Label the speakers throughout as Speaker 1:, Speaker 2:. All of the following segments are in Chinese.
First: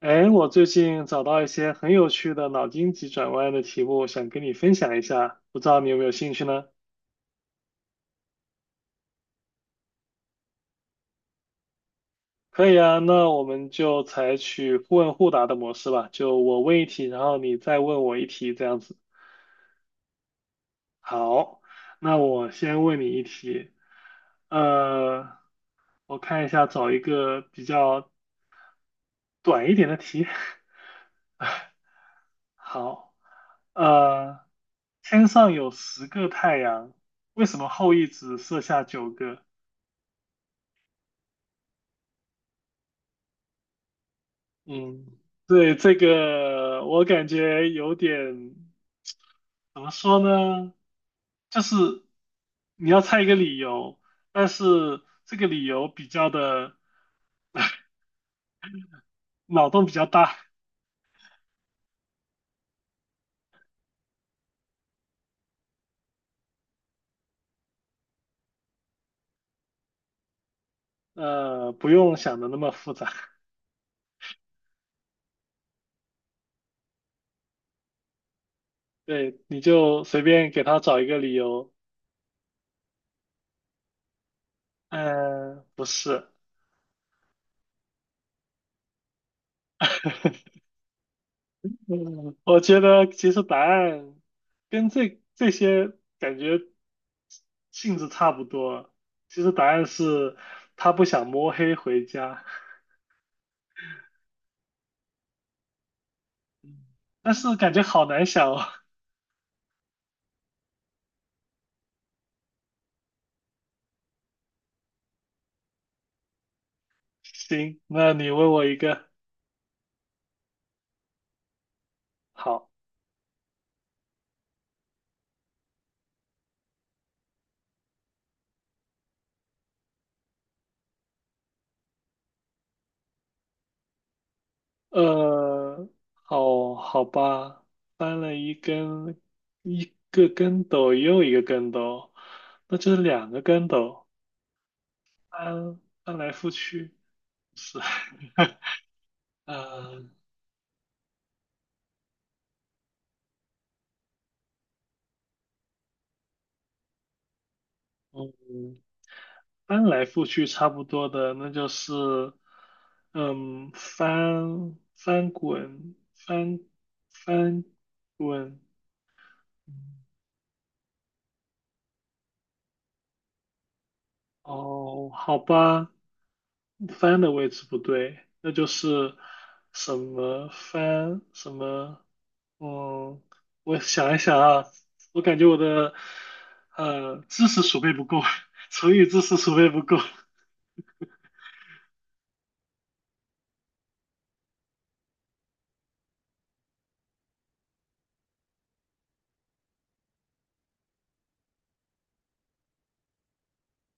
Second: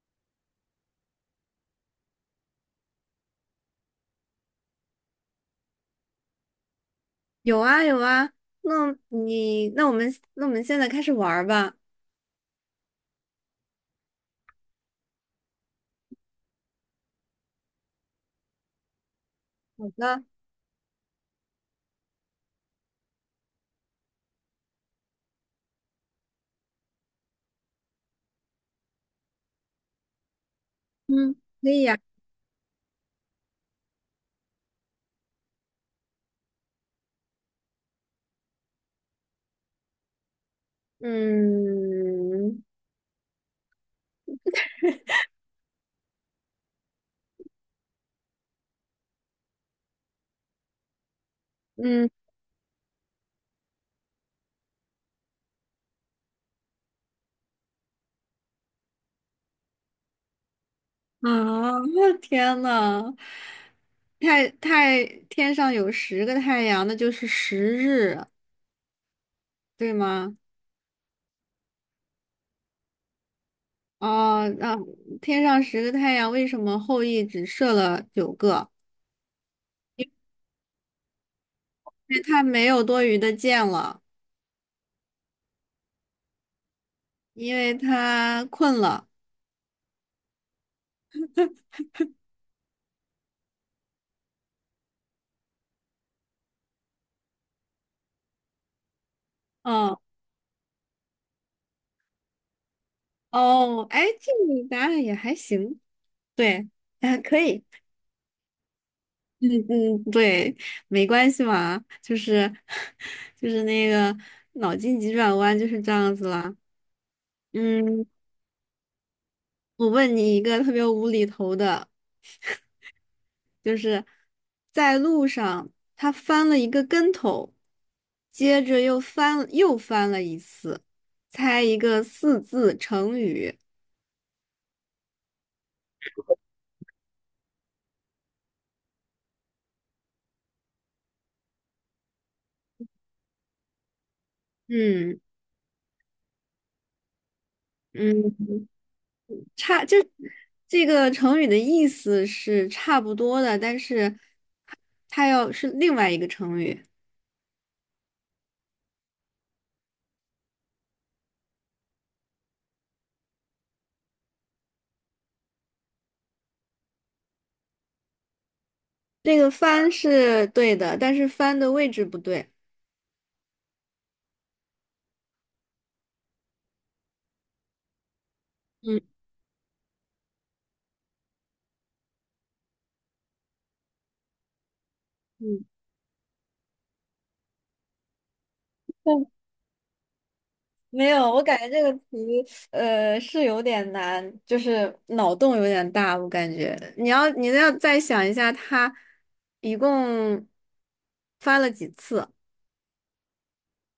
Speaker 1: 哎，我最近找到一些很有趣的脑筋急转弯的题目，想跟你分享一下，不知道你有没有兴趣呢？
Speaker 2: 有啊有啊，那我们现在开始玩儿吧。
Speaker 1: 可以啊，那我们就采取互问互答的模式吧，就我问一题，然后你再问我一题，这样子。
Speaker 2: 好的，
Speaker 1: 好，那我先问你一题，呃，我看一下，找一个比较短一点的题。
Speaker 2: 嗯，可以呀、
Speaker 1: 好，呃，天上有十个太阳，为什么后羿只射下九个？
Speaker 2: 嗯
Speaker 1: 嗯，对，这个我感觉有点，怎么说呢？就是
Speaker 2: 嗯
Speaker 1: 你要猜一个理由，但是这个理由比较的脑洞比较大，
Speaker 2: 啊，我天呐，天上有十个太阳，那就是十日，对吗？
Speaker 1: 不用想的那么复杂。
Speaker 2: 哦，那、天上十个太阳，为什么后羿只射了九个？
Speaker 1: 对，你就随便给他找一个理由，
Speaker 2: 因为他没有多余的箭了，
Speaker 1: 不是，
Speaker 2: 因为他困了。
Speaker 1: 嗯，我觉得其实答案跟这些感觉性质差不多。其实答案
Speaker 2: 嗯，
Speaker 1: 是他不想摸黑回家，
Speaker 2: 哦，哎，这个答案也还行。对 啊，
Speaker 1: 但
Speaker 2: 可
Speaker 1: 是
Speaker 2: 以，
Speaker 1: 感觉好难想哦。
Speaker 2: 嗯嗯，对，没关系嘛，就是 就是那个脑筋急转弯就是这样子啦。
Speaker 1: 行，
Speaker 2: 嗯，
Speaker 1: 那你问我一个，
Speaker 2: 我问你一个特别无厘头的，
Speaker 1: 好，
Speaker 2: 就是在路上他翻了一个跟头，接着又翻了一次，猜一个四字成语。
Speaker 1: 呃，好好吧，翻了一根，一个跟斗又一个跟斗，那就是两个跟斗，
Speaker 2: 嗯
Speaker 1: 翻来覆去是，
Speaker 2: 嗯，
Speaker 1: 嗯、
Speaker 2: 就这个成语的意思是差不多的，但是。它要是另外一个成语。
Speaker 1: 嗯翻来覆去差不多的，那就是，嗯，翻滚，
Speaker 2: 这个翻是对的，但是翻的位置不对。
Speaker 1: 哦，好吧，翻的位置不对，那就
Speaker 2: 嗯
Speaker 1: 是什么翻什么，嗯，我想一想啊，我感觉我
Speaker 2: 嗯，
Speaker 1: 的知识储备不够，成语知识
Speaker 2: 但
Speaker 1: 储备不够，
Speaker 2: 没有，我感觉这个题是有点难，就是脑洞有点大，我感觉。你要再想一下，它一共翻了几次？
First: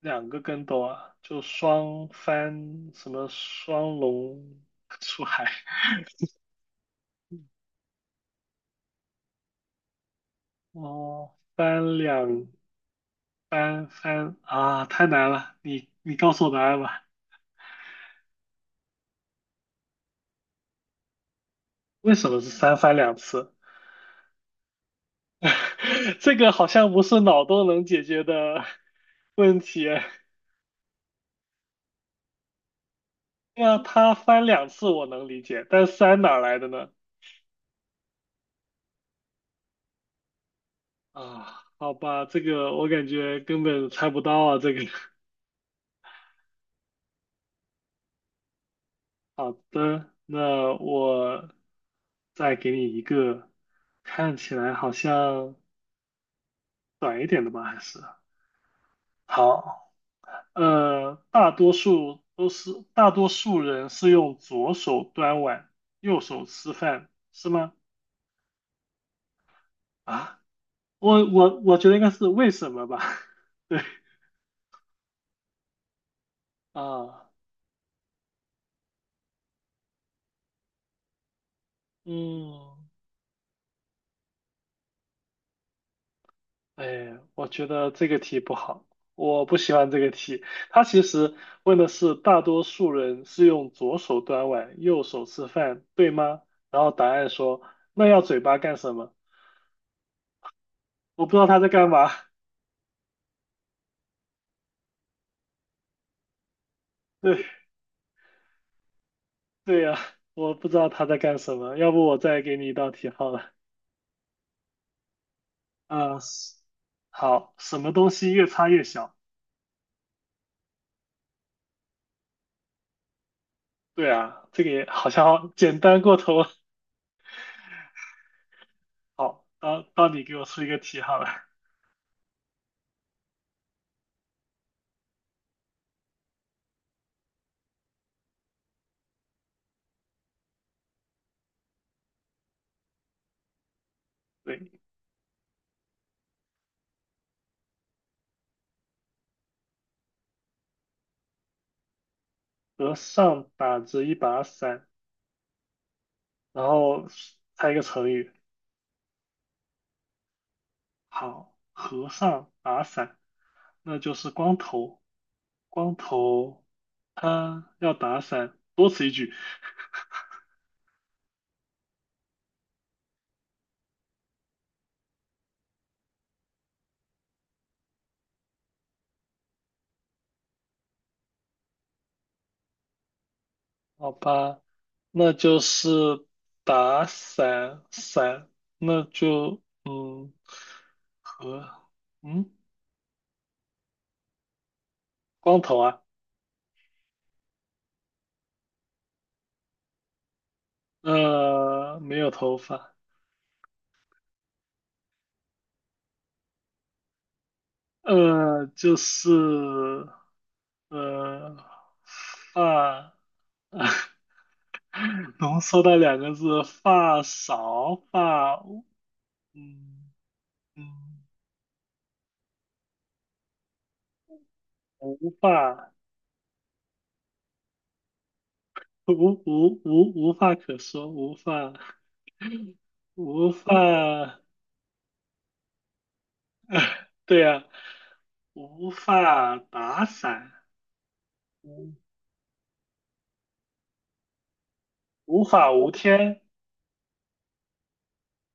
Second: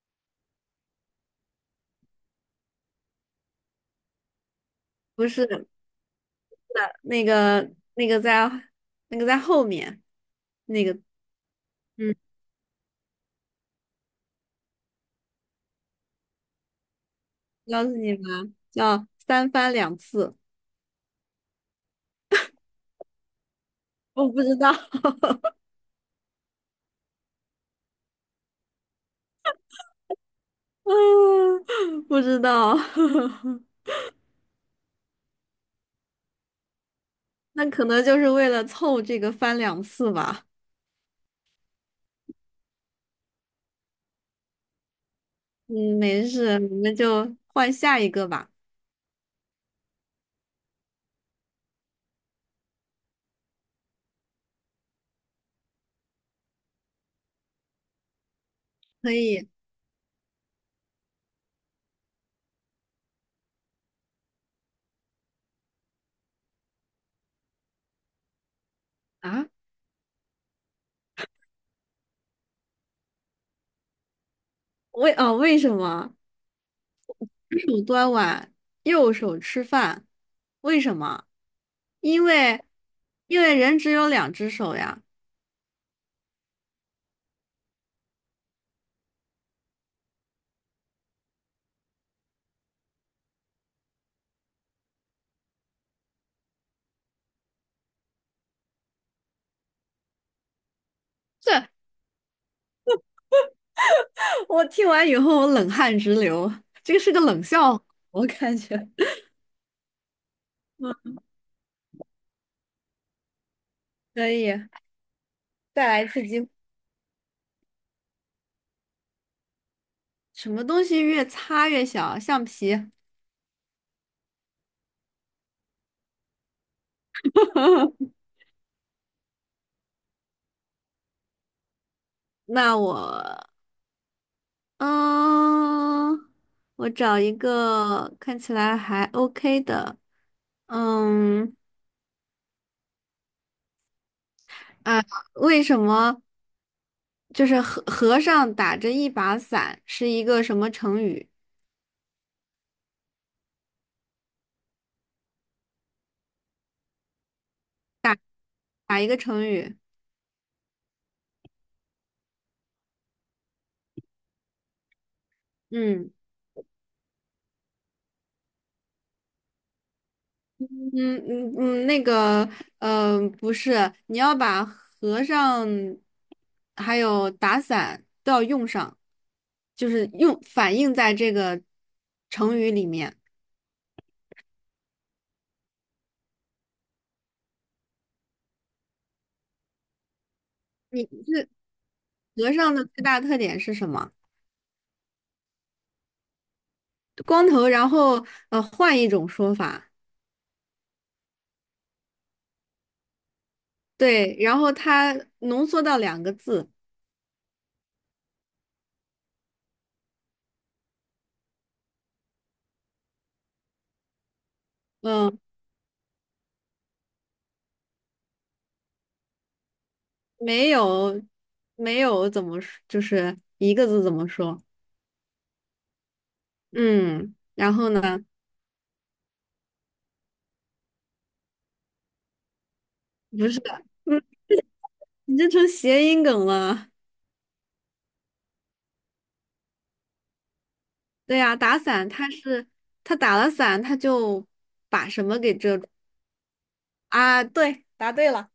Speaker 1: 两个跟斗啊，就双翻什么双龙 出
Speaker 2: 不
Speaker 1: 海
Speaker 2: 是，那个在后面那个，
Speaker 1: 哦，翻
Speaker 2: 嗯，
Speaker 1: 两翻翻啊，太难了，你告诉我答案吧，
Speaker 2: 告诉你吧，叫三翻两次。
Speaker 1: 为什么是三翻两次？
Speaker 2: 我不知道，
Speaker 1: 这个好像不是脑洞能解决的 问题啊。
Speaker 2: 嗯，不知道，
Speaker 1: 对啊 他翻两次我能理解，但三哪儿来的呢？
Speaker 2: 那可能就是为了凑这个翻两次吧。
Speaker 1: 啊，好吧，这个我感觉根本猜不到啊，这个。
Speaker 2: 嗯，没事，我们就换下一个吧。
Speaker 1: 好的，那我再给你一个看起来好像短一点的吧，还是
Speaker 2: 可以
Speaker 1: 好，大多数都是大多数人是用左手端碗，右手吃饭，是吗？
Speaker 2: 啊？
Speaker 1: 啊，我觉得应该是为什么吧？对
Speaker 2: 为什么
Speaker 1: 啊，
Speaker 2: 左手端碗，右手吃饭？为什么？因为
Speaker 1: 嗯。
Speaker 2: 因为人只有两只手呀。
Speaker 1: 哎，我觉得这个题不好，我不喜欢这个题。它其实问的是大多数人是用左手端碗，右手吃饭，对吗？然后答案说那要嘴巴干什么？我不知道他在
Speaker 2: 这
Speaker 1: 干嘛。
Speaker 2: 我听完以后，我冷汗直流。这个是个冷
Speaker 1: 对
Speaker 2: 笑话，我感觉。
Speaker 1: 对呀，我不知道 他
Speaker 2: 嗯，
Speaker 1: 在干什么。要不我再给你一道题好了。
Speaker 2: 可以，再来一
Speaker 1: 啊、
Speaker 2: 次机会。
Speaker 1: 是好，什么东西越擦越小？
Speaker 2: 什么东西越擦越小？橡皮。
Speaker 1: 对啊，这个也好像简单过头了。好，到你给我出一个题好了。
Speaker 2: 那我，嗯，我找一个看起来还 OK 的，嗯，
Speaker 1: 对。
Speaker 2: 啊，为什么就是和尚打着一把伞是一个什么成语？
Speaker 1: 和尚打着一把伞，然后猜一个成语。
Speaker 2: 打一个成语。
Speaker 1: 好，和尚打伞，那就是光头。光
Speaker 2: 嗯
Speaker 1: 头他要打伞，多此一举。
Speaker 2: 嗯嗯嗯，那个，不是，你要把和尚还有打伞都要用上，就是用反映在这个成语里面。
Speaker 1: 好吧，那就是打伞伞，那就嗯
Speaker 2: 你
Speaker 1: 和嗯
Speaker 2: 和尚的最大特点是什么？
Speaker 1: 光头啊，
Speaker 2: 光头，然后换一种说法，
Speaker 1: 没有头发，
Speaker 2: 对，然后他浓缩到两个字，
Speaker 1: 就是呃发。
Speaker 2: 嗯，
Speaker 1: 浓缩的两个字，发少发嗯
Speaker 2: 没
Speaker 1: 嗯，
Speaker 2: 有，没有怎么说，就是一个字怎么说？
Speaker 1: 无发
Speaker 2: 嗯，然后呢？
Speaker 1: 无无话可说，
Speaker 2: 不
Speaker 1: 无
Speaker 2: 是，嗯
Speaker 1: 话，
Speaker 2: 你这成谐音梗了。
Speaker 1: 对呀、无法打伞，
Speaker 2: 对呀、打
Speaker 1: 无
Speaker 2: 伞，他打了伞，他就把什么
Speaker 1: 无
Speaker 2: 给
Speaker 1: 法
Speaker 2: 遮住
Speaker 1: 无天
Speaker 2: 啊？对，答对了，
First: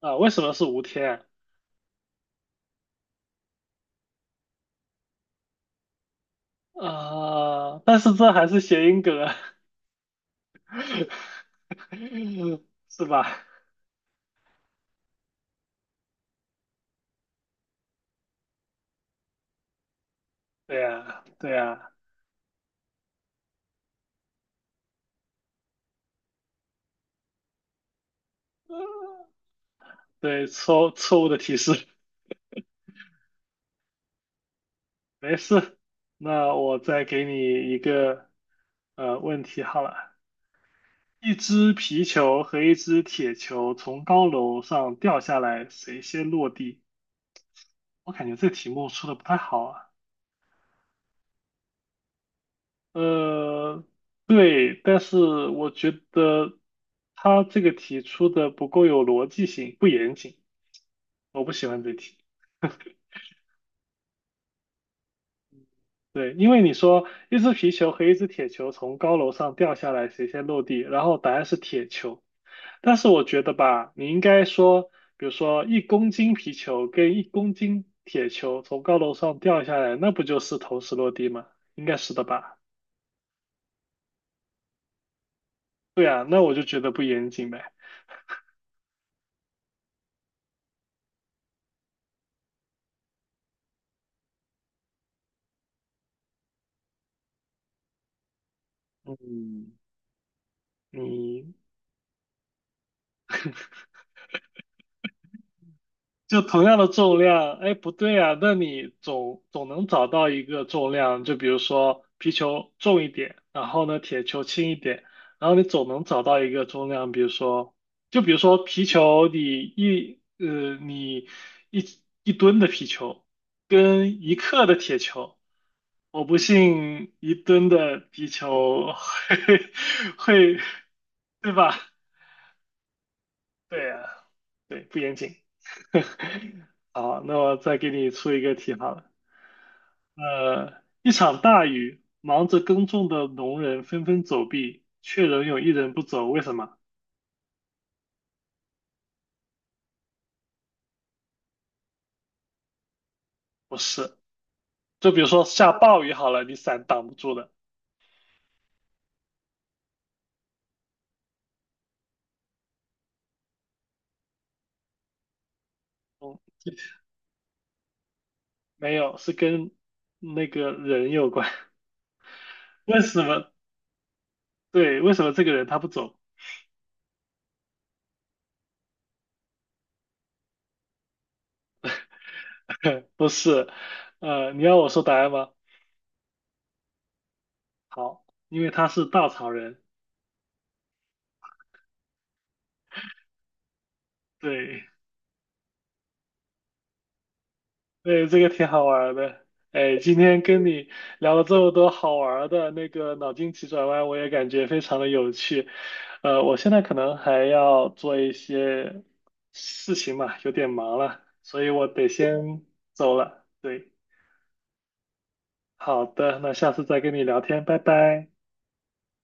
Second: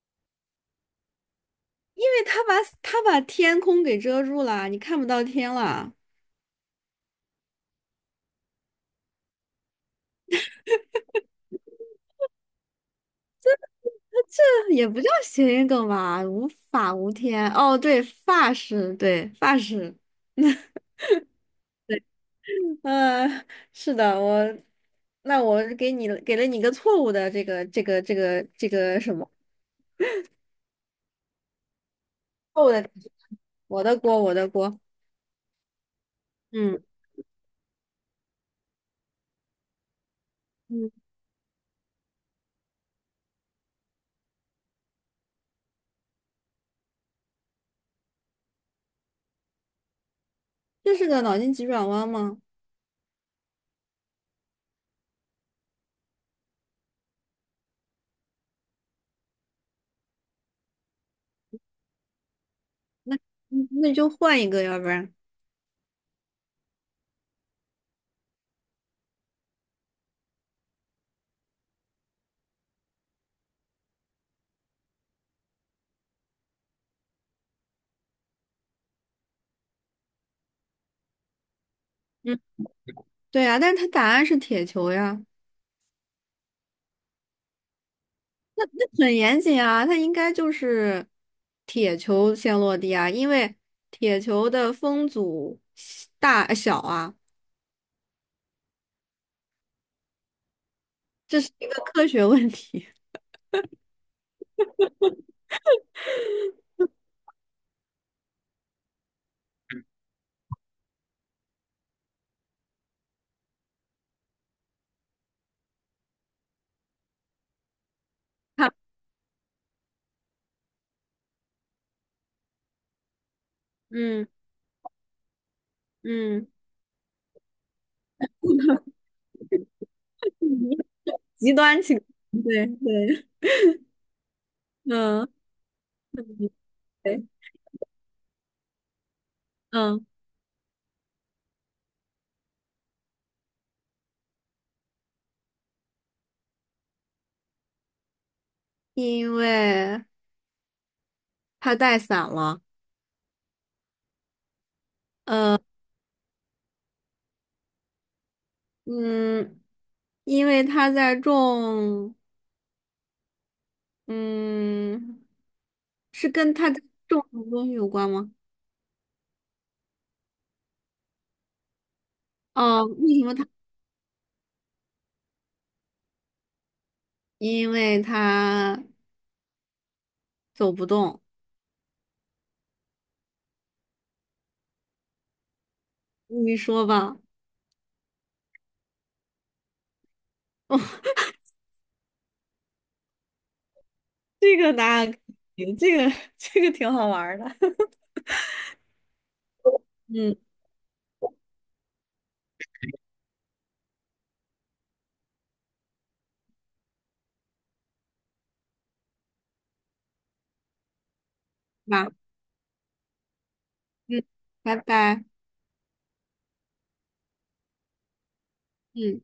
Speaker 1: 啊？为什么是无天
Speaker 2: 因为他把天空给遮住了，你看不到天了。
Speaker 1: 啊？啊但是这还是谐音梗啊，是吧？
Speaker 2: 这也不叫谐音梗吧？无法无天。哦，对，发饰，对，发饰。
Speaker 1: 对呀、对呀、
Speaker 2: 嗯，是的，那我给了你一个错误的这个什
Speaker 1: 呃
Speaker 2: 么？
Speaker 1: 对，错误的提示，
Speaker 2: 错误的，我的锅，我的锅。
Speaker 1: 没事，那我
Speaker 2: 嗯
Speaker 1: 再给你一个问题好了。
Speaker 2: 嗯，
Speaker 1: 一只皮球和一只铁球从高楼上掉下来，谁先落地？我感觉这题目出的不太好啊。
Speaker 2: 这是个脑筋急转弯吗？
Speaker 1: 呃，对，但是我觉得他这个题出的不够有逻辑性，不严谨，我不喜欢这题。
Speaker 2: 嗯，那就换一个，要不然。
Speaker 1: 对，因为你说一只皮球和一只铁球从高楼上掉下来，谁先落地？然后答案是铁球。但是我觉得吧，你应该说，比如说一公斤皮球跟一公斤铁球从高楼上掉下来，那不就是同时落地吗？应该是的
Speaker 2: 嗯，
Speaker 1: 吧？
Speaker 2: 对呀，但是它答案是铁球呀。
Speaker 1: 对啊，那我就觉得不严谨呗。
Speaker 2: 很严谨啊，它应该就是铁球先落地啊，因为铁球的风阻小啊，
Speaker 1: 嗯，
Speaker 2: 这
Speaker 1: 你
Speaker 2: 是一个科学问题。
Speaker 1: 就同样的重量，哎，不对啊，那你总能找到一个重量，就比如说皮球重一点，然后呢铁球轻一点，然后你总能找到一个重量，比如说，就比如说
Speaker 2: 它
Speaker 1: 皮球，你你一一吨的皮球跟
Speaker 2: 嗯
Speaker 1: 一克的铁球，我不
Speaker 2: 嗯，
Speaker 1: 信一吨的皮球会 会，
Speaker 2: 极
Speaker 1: 对吧？
Speaker 2: 端情况，对对，
Speaker 1: 对啊，对，不严
Speaker 2: 嗯
Speaker 1: 谨。好，
Speaker 2: 对，
Speaker 1: 那我再给你出一个题好了。
Speaker 2: 嗯，
Speaker 1: 呃，一场大雨，忙着耕种的农人纷纷走避，却仍有一人不走，为什么？
Speaker 2: 因为它带伞了，
Speaker 1: 不是，就比如说下暴雨好了，你伞挡不住的，
Speaker 2: 嗯，因为它在种，嗯，是
Speaker 1: 嗯，
Speaker 2: 跟它在种什么东西有关吗？
Speaker 1: 没有，是跟那个人有关。
Speaker 2: 哦，
Speaker 1: 为
Speaker 2: 为
Speaker 1: 什
Speaker 2: 什么它？
Speaker 1: 么？对，为什么这个人他不走？
Speaker 2: 因为它走不动。
Speaker 1: 不是，你要我说答案吗？
Speaker 2: 你说吧，
Speaker 1: 好，因为他是稻草人。
Speaker 2: 哦，这个答
Speaker 1: 对，
Speaker 2: 案可以，这个 这个挺好玩儿的。
Speaker 1: 对，这个挺好玩儿的。哎，今
Speaker 2: 嗯，
Speaker 1: 天跟你聊了这么多好玩儿的那个脑筋急转弯，我也感觉非常的有趣。我现在可能还要做一些事情嘛，有点忙了，所以我得
Speaker 2: 那
Speaker 1: 先走了。对，
Speaker 2: 嗯，拜拜，
Speaker 1: 好的，那下次再跟你聊天，拜拜。
Speaker 2: 嗯。